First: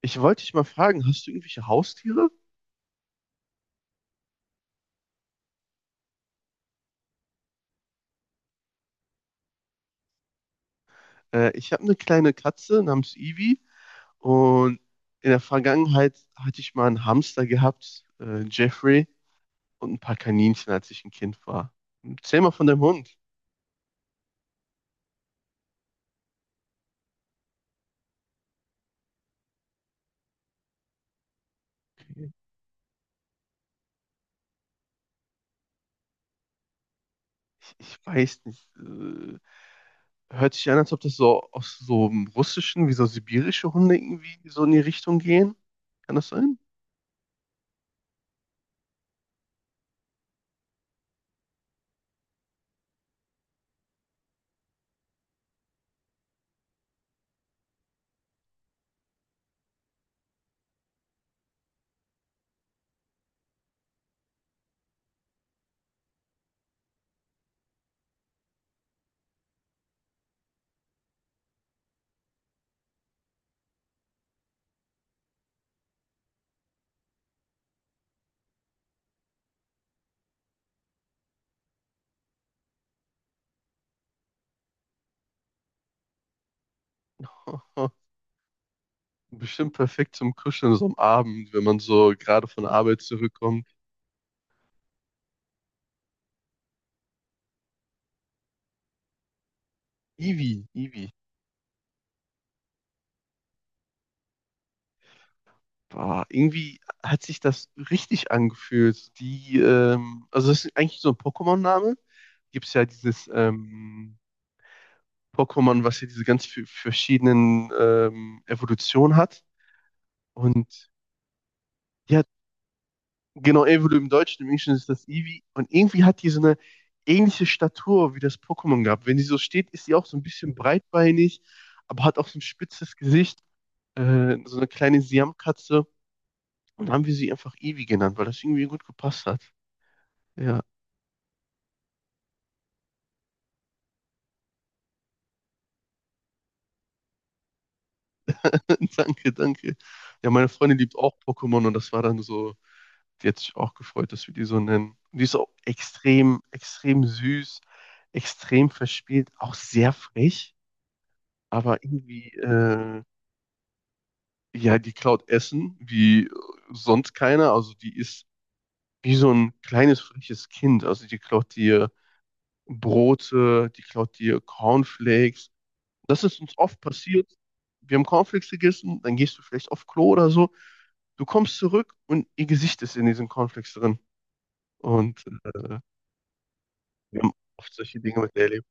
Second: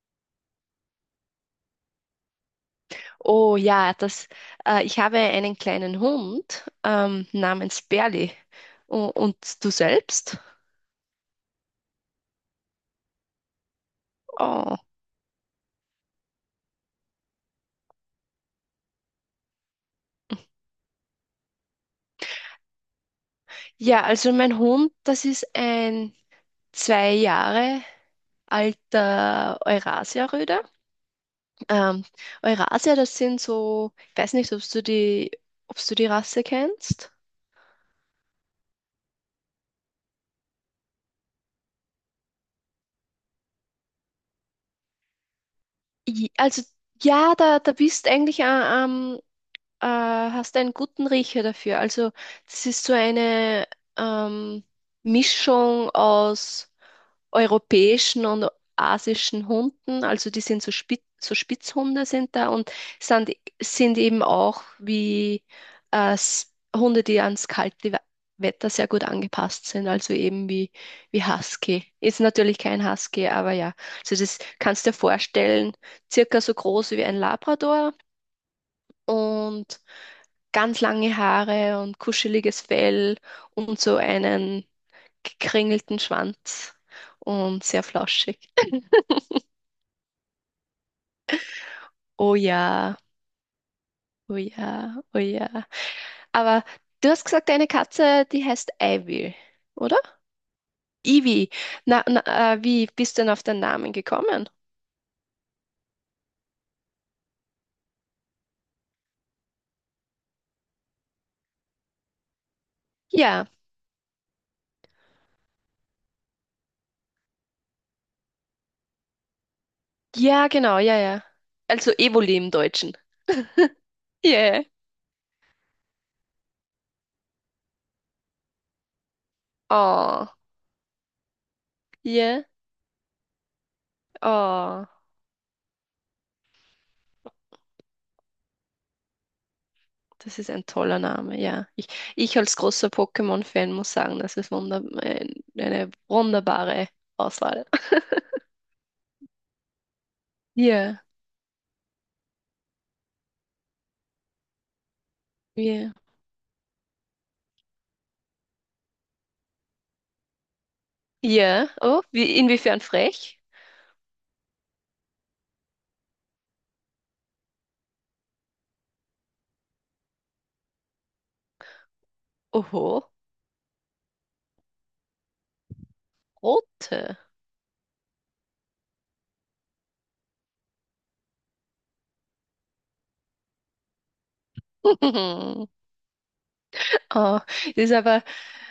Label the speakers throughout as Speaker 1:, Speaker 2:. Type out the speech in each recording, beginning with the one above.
Speaker 1: Ich wollte dich mal fragen, hast du irgendwelche Haustiere?
Speaker 2: Oh ja, ich habe einen kleinen Hund namens Berli. Und du selbst?
Speaker 1: Ich habe eine kleine Katze namens Ivy
Speaker 2: Oh.
Speaker 1: und in der Vergangenheit hatte ich mal einen Hamster gehabt, Jeffrey, und ein paar Kaninchen, als ich ein Kind war. Erzähl mal von deinem Hund.
Speaker 2: Ja, also mein Hund, das ist ein 2 Jahre alter Eurasia-Rüde. Ähm, Eurasia, das sind so, ich weiß nicht, ob du die Rasse kennst.
Speaker 1: Ich weiß nicht. Hört sich an, als ob das so aus so einem russischen, wie so sibirische Hunde irgendwie so in die Richtung gehen. Kann das sein?
Speaker 2: Also ja, da bist eigentlich hast einen guten Riecher dafür. Also das ist so eine ähm, Mischung aus europäischen und asischen Hunden. Also die sind so, so Spitzhunde sind da und sind, sind eben auch wie Hunde, die ans kalte Wetter sehr gut angepasst sind. Also eben wie Husky. Ist natürlich kein Husky, aber ja. Also das kannst du dir vorstellen, circa so groß wie ein Labrador. Und ganz lange Haare und kuscheliges Fell und so einen gekringelten Schwanz und sehr flauschig.
Speaker 1: Bestimmt perfekt zum Kuscheln so am Abend, wenn man so
Speaker 2: Oh
Speaker 1: gerade von der
Speaker 2: ja,
Speaker 1: Arbeit zurückkommt.
Speaker 2: oh ja, oh ja. Aber du hast gesagt, deine Katze, die heißt Ivy, oder?
Speaker 1: Ivy, Ivy.
Speaker 2: Ivy. Na, na, wie bist du denn auf den Namen gekommen?
Speaker 1: Boah, irgendwie hat sich das richtig angefühlt. Die, also das ist eigentlich so ein Pokémon-Name. Gibt es ja dieses
Speaker 2: Ja,
Speaker 1: Pokémon, was ja diese ganz verschiedenen Evolutionen hat.
Speaker 2: ja, genau,
Speaker 1: Und
Speaker 2: ja, ja. Also
Speaker 1: ja,
Speaker 2: Evoli im Deutschen.
Speaker 1: genau, Evolu im Deutschen, im
Speaker 2: Yeah.
Speaker 1: Englischen ist das Eevee. Und irgendwie hat die so eine ähnliche Statur wie das Pokémon gehabt. Wenn die so steht, ist sie auch so ein
Speaker 2: Oh,
Speaker 1: bisschen breitbeinig, aber hat auch so ein
Speaker 2: yeah.
Speaker 1: spitzes Gesicht, so eine
Speaker 2: Oh.
Speaker 1: kleine Siamkatze. Und haben wir sie einfach Eevee genannt, weil das irgendwie gut gepasst hat.
Speaker 2: Das ist
Speaker 1: Ja.
Speaker 2: ein toller Name, ja. Ich als großer Pokémon-Fan muss sagen, das ist eine wunderbare Auswahl.
Speaker 1: Danke, danke. Ja, meine Freundin liebt
Speaker 2: Ja,
Speaker 1: auch Pokémon und das war dann so, die hat sich auch gefreut, dass wir die so nennen. Und die ist auch
Speaker 2: ja.
Speaker 1: extrem, extrem süß, extrem verspielt, auch sehr frech,
Speaker 2: Ja,
Speaker 1: aber
Speaker 2: oh,
Speaker 1: irgendwie,
Speaker 2: inwiefern frech?
Speaker 1: ja, die klaut Essen wie sonst keiner. Also die ist wie so ein kleines, freches Kind. Also die klaut dir
Speaker 2: Oho,
Speaker 1: Brote, die klaut dir Cornflakes. Das ist uns oft
Speaker 2: rote.
Speaker 1: passiert. Wir haben Cornflakes gegessen, dann gehst du vielleicht auf Klo oder so. Du kommst zurück und ihr Gesicht ist in diesen Cornflakes drin. Und wir haben
Speaker 2: Oh,
Speaker 1: oft
Speaker 2: das ist
Speaker 1: solche Dinge
Speaker 2: aber.
Speaker 1: mit erlebt.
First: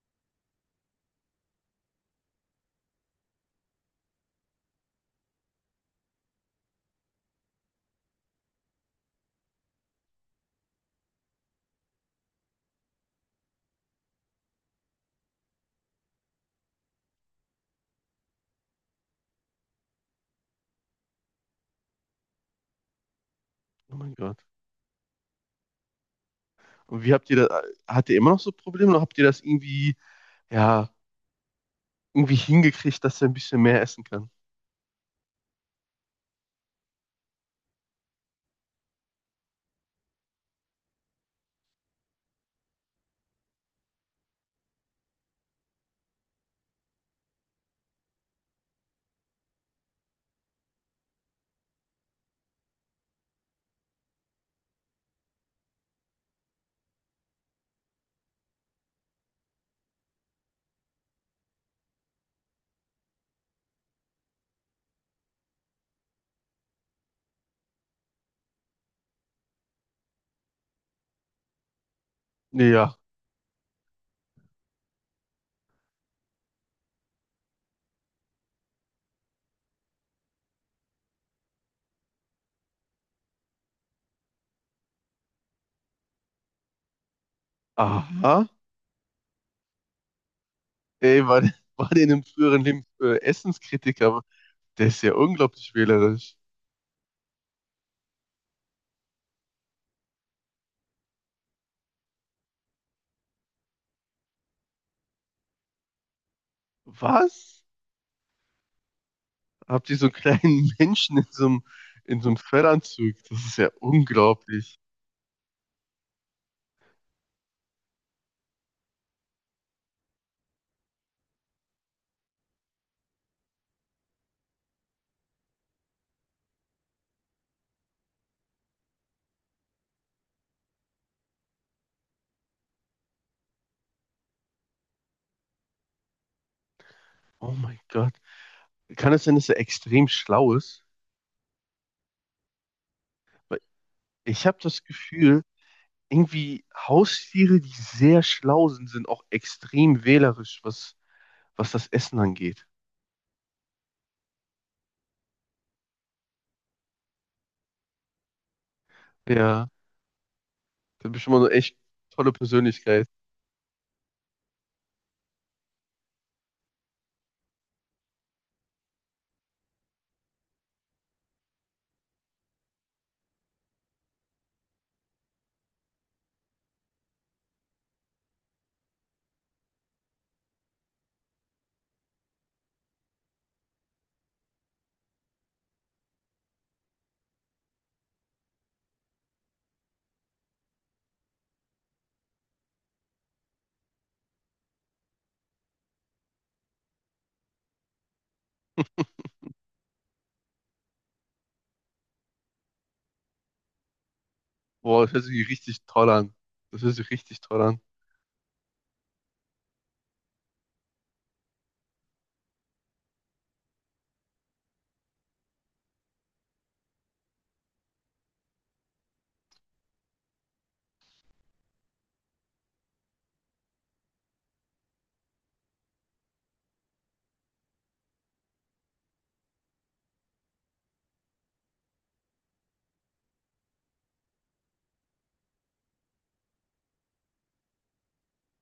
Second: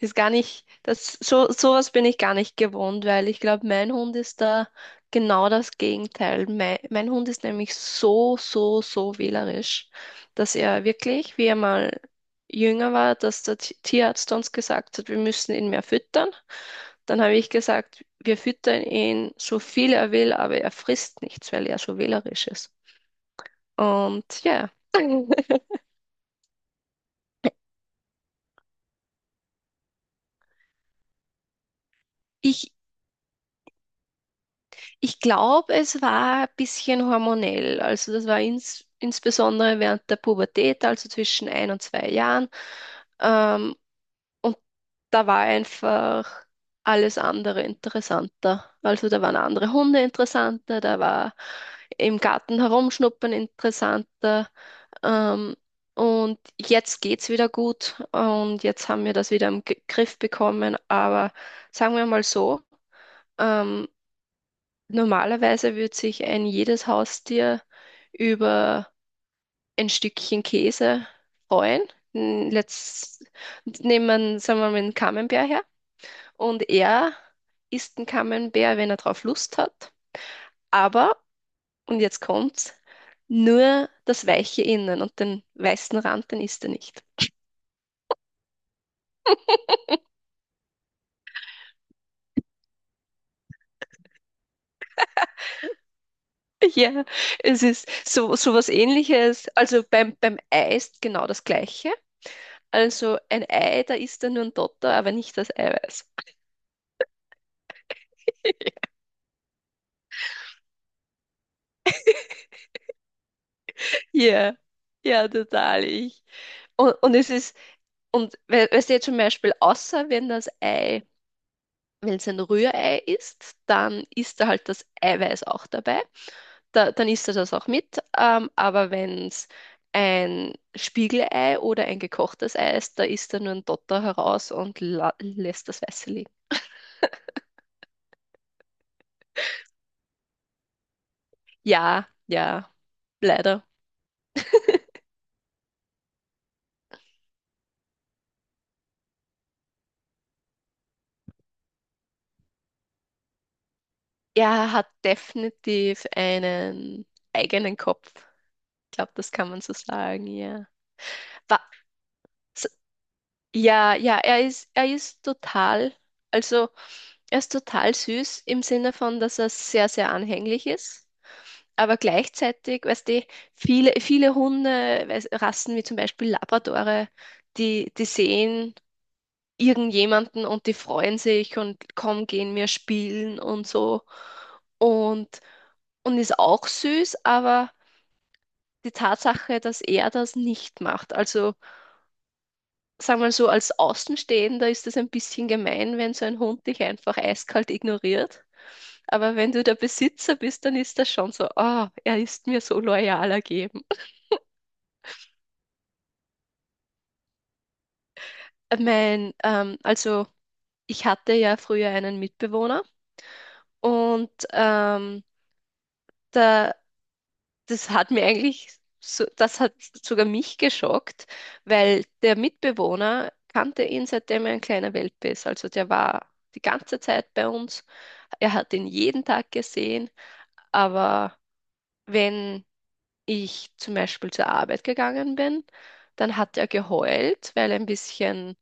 Speaker 2: Ist gar nicht, sowas bin ich gar nicht gewohnt, weil ich glaube, mein Hund ist da genau das Gegenteil. Mein Hund ist nämlich so wählerisch, dass er wirklich, wie er mal jünger war, dass der Tierarzt uns gesagt hat, wir müssen ihn mehr füttern. Dann habe ich gesagt, wir füttern ihn so viel er will, aber er frisst nichts, weil er so wählerisch ist.
Speaker 1: Oh mein
Speaker 2: Und
Speaker 1: Gott.
Speaker 2: ja,
Speaker 1: Und wie habt ihr da, habt ihr immer noch so Probleme oder habt ihr das irgendwie, ja, irgendwie
Speaker 2: ich,
Speaker 1: hingekriegt, dass er ein bisschen mehr essen kann?
Speaker 2: Ich glaube, es war ein bisschen hormonell. Also das war insbesondere während der Pubertät, also zwischen 1 und 2 Jahren. Ähm, und da war einfach alles andere interessanter. Also da waren andere Hunde interessanter, da war im Garten herumschnuppern interessanter. Ähm, und jetzt geht's wieder gut und jetzt haben wir das wieder im G Griff bekommen. Aber sagen wir mal so, ähm, Normalerweise würde sich ein jedes Haustier über ein Stückchen Käse freuen.
Speaker 1: Nee, ja.
Speaker 2: Let's nehmen, sagen wir mal, einen Camembert her. Und er isst einen Camembert, wenn er drauf Lust hat. Aber, und jetzt kommt's, nur das weiche Innen und den weißen Rand, den isst er nicht.
Speaker 1: Aha. Ey, war, war der in einem früheren Leben Essenskritiker? Der ist ja unglaublich wählerisch.
Speaker 2: Ja, es ist so was Ähnliches. Also beim Ei ist genau das Gleiche. Also ein Ei, da isst er nur ein Dotter, aber nicht das Eiweiß.
Speaker 1: Was? Habt ihr so einen kleinen Menschen in so einem Fellanzug. Das ist ja
Speaker 2: Ja,
Speaker 1: unglaublich.
Speaker 2: ja, total. Ich. Und es ist, und we- weißt du jetzt zum Beispiel, außer wenn das Ei, wenn es ein Rührei ist, dann ist da halt das Eiweiß auch dabei. Dann isst er das auch mit. Aber wenn es ein Spiegelei oder ein gekochtes Ei ist, da isst er nur ein Dotter heraus und la lässt das Weiße liegen.
Speaker 1: Oh mein Gott. Kann es sein, dass er extrem schlau ist?
Speaker 2: Ja, ja,
Speaker 1: Weil
Speaker 2: leider.
Speaker 1: ich habe das Gefühl, irgendwie Haustiere, die sehr schlau sind, sind auch extrem wählerisch, was, was das Essen angeht.
Speaker 2: Er hat definitiv einen eigenen Kopf. Ich glaube, das kann man
Speaker 1: Ja,
Speaker 2: so sagen, ja.
Speaker 1: das ist bestimmt mal eine
Speaker 2: Wa-
Speaker 1: echt tolle Persönlichkeit.
Speaker 2: Ja, ja, er ist total, also er ist total süß im Sinne von, dass er sehr, sehr anhänglich ist. Aber gleichzeitig, weißt du, viele Hunde, Rassen wie zum Beispiel Labradore, die sehen irgendjemanden und die freuen sich und komm, gehen wir spielen und so. Und, und ist auch süß, aber die Tatsache, dass er das nicht macht, also sagen wir so, als Außenstehender ist es ein bisschen gemein, wenn so ein Hund dich einfach eiskalt ignoriert. Aber wenn du der Besitzer bist, dann ist das schon so, ah, er ist mir so loyal ergeben.
Speaker 1: Boah, das hört sich richtig toll an. Das hört sich richtig toll an.
Speaker 2: Also ich hatte ja früher einen Mitbewohner und da, das hat mir eigentlich, so, das hat sogar mich geschockt, weil der Mitbewohner kannte ihn, seitdem er ein kleiner Welpe ist. Also der war die ganze Zeit bei uns. Er hat ihn jeden Tag gesehen. Aber wenn ich zum Beispiel zur Arbeit gegangen bin, dann hat er geheult,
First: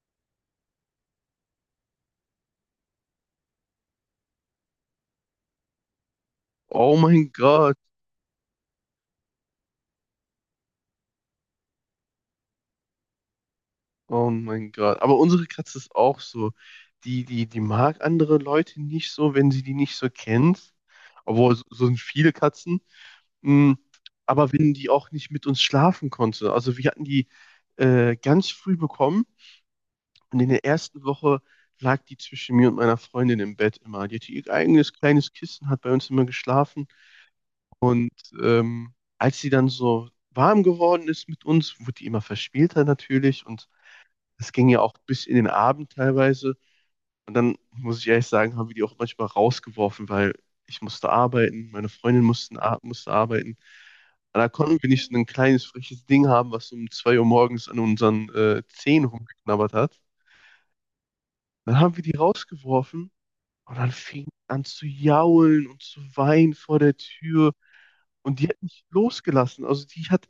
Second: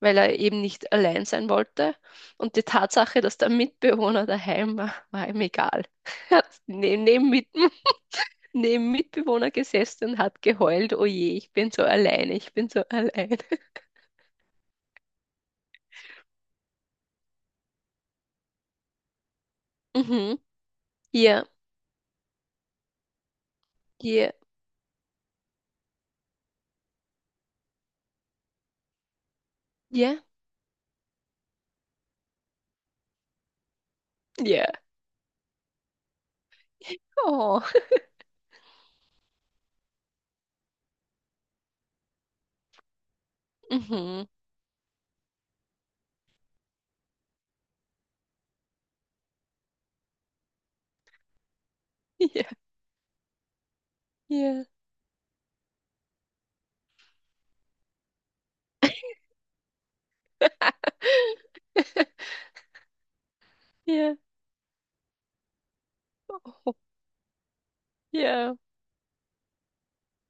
Speaker 2: weil er eben nicht allein sein wollte. Und die Tatsache, dass der Mitbewohner daheim war, war ihm egal. Er hat
Speaker 1: Oh mein Gott.
Speaker 2: neben Mitbewohner gesessen und hat geheult, oh je, ich bin so alleine, ich bin so allein.
Speaker 1: Oh mein Gott. Aber unsere Katze ist auch so. Die mag andere Leute nicht so, wenn sie die nicht so
Speaker 2: Mhm.
Speaker 1: kennt.
Speaker 2: Ja,
Speaker 1: Obwohl, so so sind viele Katzen. Mm,
Speaker 2: ja,
Speaker 1: aber wenn die auch nicht mit uns schlafen konnte. Also wir hatten die ganz früh bekommen
Speaker 2: ja,
Speaker 1: und in der ersten Woche lag die zwischen mir und meiner Freundin im Bett immer. Die hatte ihr
Speaker 2: ja.
Speaker 1: eigenes kleines Kissen, hat bei uns immer geschlafen.
Speaker 2: Oh.
Speaker 1: Und als sie dann so warm geworden ist mit uns, wurde die immer verspielter natürlich und
Speaker 2: Mhm.
Speaker 1: das ging ja auch bis in den Abend teilweise. Und dann muss ich ehrlich sagen, haben wir die auch manchmal rausgeworfen, weil ich musste arbeiten, meine Freundin
Speaker 2: Ja,
Speaker 1: mussten, musste arbeiten. Und da
Speaker 2: ja.
Speaker 1: konnten wir nicht so ein kleines, freches Ding haben, was um 2 Uhr morgens an unseren Zehen rumgeknabbert hat. Dann haben wir die rausgeworfen und dann
Speaker 2: Ja.
Speaker 1: fing die an zu jaulen und zu weinen
Speaker 2: Oh.
Speaker 1: vor der Tür. Und die
Speaker 2: Ja,
Speaker 1: hat nicht losgelassen. Also die hat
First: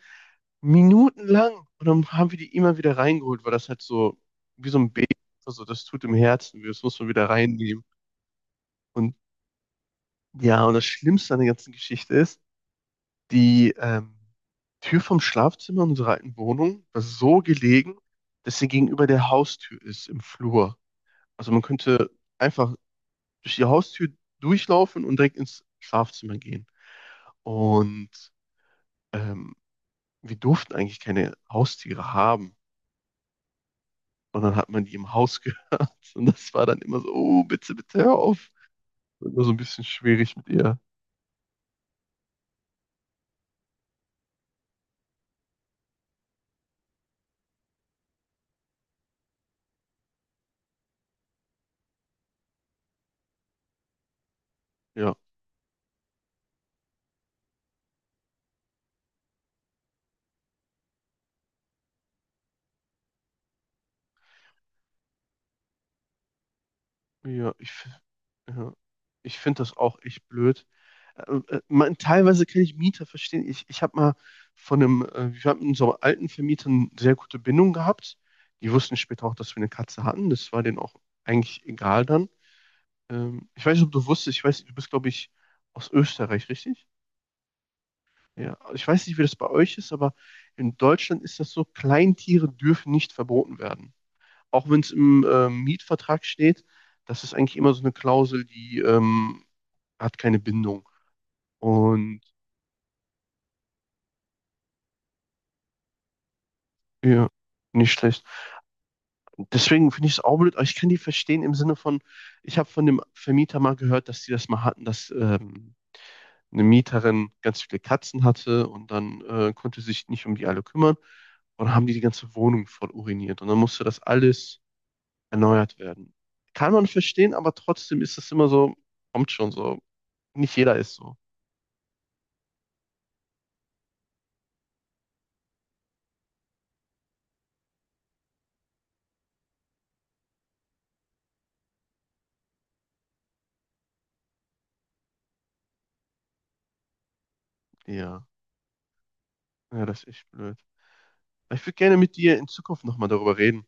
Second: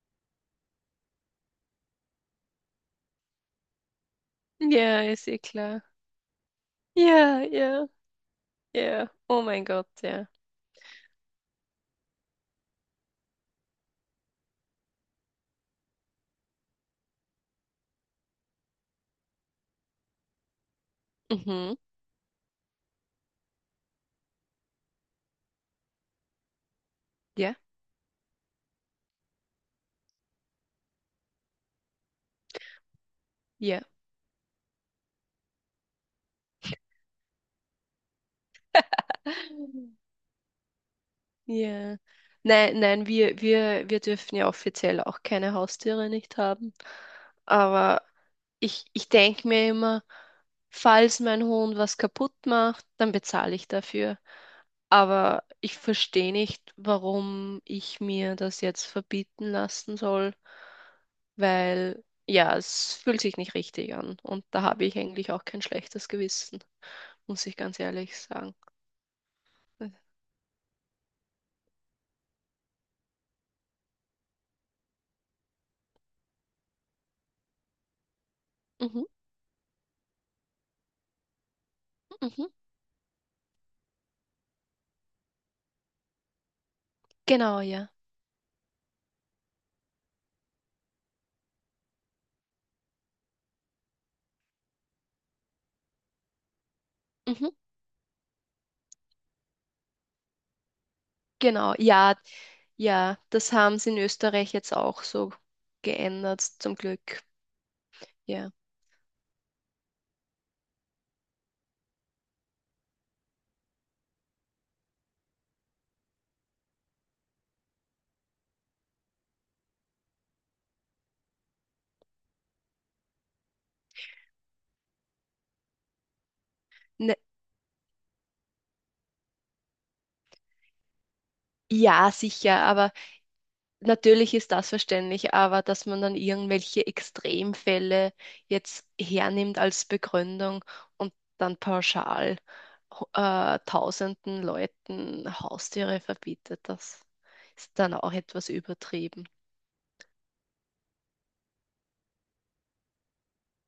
Speaker 1: minutenlang und dann haben wir die immer wieder reingeholt, weil das halt so wie so ein
Speaker 2: ja,
Speaker 1: Baby,
Speaker 2: ist eh
Speaker 1: also
Speaker 2: klar.
Speaker 1: das tut im Herzen, weh, das muss man wieder
Speaker 2: Ja,
Speaker 1: reinnehmen.
Speaker 2: ja, ja.
Speaker 1: Und
Speaker 2: Oh mein Gott, ja.
Speaker 1: ja, und das Schlimmste an der ganzen Geschichte ist, die Tür vom Schlafzimmer unserer alten Wohnung war so gelegen, dass sie gegenüber der Haustür ist im Flur. Also man
Speaker 2: Mhm.
Speaker 1: könnte einfach durch die Haustür durchlaufen und direkt ins Schlafzimmer gehen.
Speaker 2: Ja,
Speaker 1: Und ähm, wir durften eigentlich keine Haustiere haben.
Speaker 2: ja.
Speaker 1: Und dann hat man die im Haus gehört. Und das war dann immer so, oh, bitte, bitte hör auf. Wird immer so ein bisschen schwierig mit ihr.
Speaker 2: Ja. Nein, nein, wir dürfen ja offiziell auch keine Haustiere nicht haben. Aber ich denke mir immer, falls mein Hund was kaputt macht, dann bezahle ich dafür.
Speaker 1: Ja,
Speaker 2: Aber ich verstehe nicht, warum ich mir das jetzt verbieten lassen soll, weil ja, es fühlt sich nicht richtig an. Und da habe ich eigentlich auch kein schlechtes Gewissen, muss
Speaker 1: ja,
Speaker 2: ich ganz ehrlich sagen.
Speaker 1: ja. Ich finde das auch echt blöd. Man, teilweise kann ich Mieter verstehen. Ich habe mal von einem, wir haben mit unserem alten Vermieter eine sehr gute Bindung gehabt. Die wussten
Speaker 2: Mhm,
Speaker 1: später auch, dass wir eine Katze hatten. Das war denen auch eigentlich egal dann.
Speaker 2: mhm,
Speaker 1: Ich weiß nicht, ob du wusstest, ich weiß, du bist, glaube ich, aus Österreich, richtig?
Speaker 2: genau, ja.
Speaker 1: Ja, also ich weiß nicht, wie das bei euch ist, aber in Deutschland ist das so, Kleintiere dürfen nicht verboten werden. Auch wenn es im Mietvertrag steht, das ist
Speaker 2: Mhm,
Speaker 1: eigentlich immer so eine Klausel, die hat keine Bindung.
Speaker 2: genau, ja,
Speaker 1: Und
Speaker 2: ja, das haben sie in Österreich jetzt auch so geändert, zum Glück.
Speaker 1: ja, nicht schlecht.
Speaker 2: Ja,
Speaker 1: Deswegen finde ich es auch blöd, aber ich kann die verstehen im Sinne von, ich habe von dem Vermieter mal gehört, dass die das mal hatten, dass eine Mieterin ganz viele Katzen hatte und dann konnte sich nicht um die alle kümmern. Und dann haben die die ganze Wohnung voll uriniert. Und dann musste das alles erneuert werden. Kann man
Speaker 2: ne,
Speaker 1: verstehen, aber trotzdem ist es immer so, kommt schon so. Nicht jeder ist so.
Speaker 2: ja, sicher, aber natürlich ist das verständlich, aber dass man dann irgendwelche Extremfälle jetzt hernimmt als Begründung und dann pauschal tausenden Leuten Haustiere verbietet, das ist dann auch
Speaker 1: Ja,
Speaker 2: etwas übertrieben.
Speaker 1: ja, das ist echt blöd. Ich würde gerne mit dir in Zukunft nochmal darüber reden.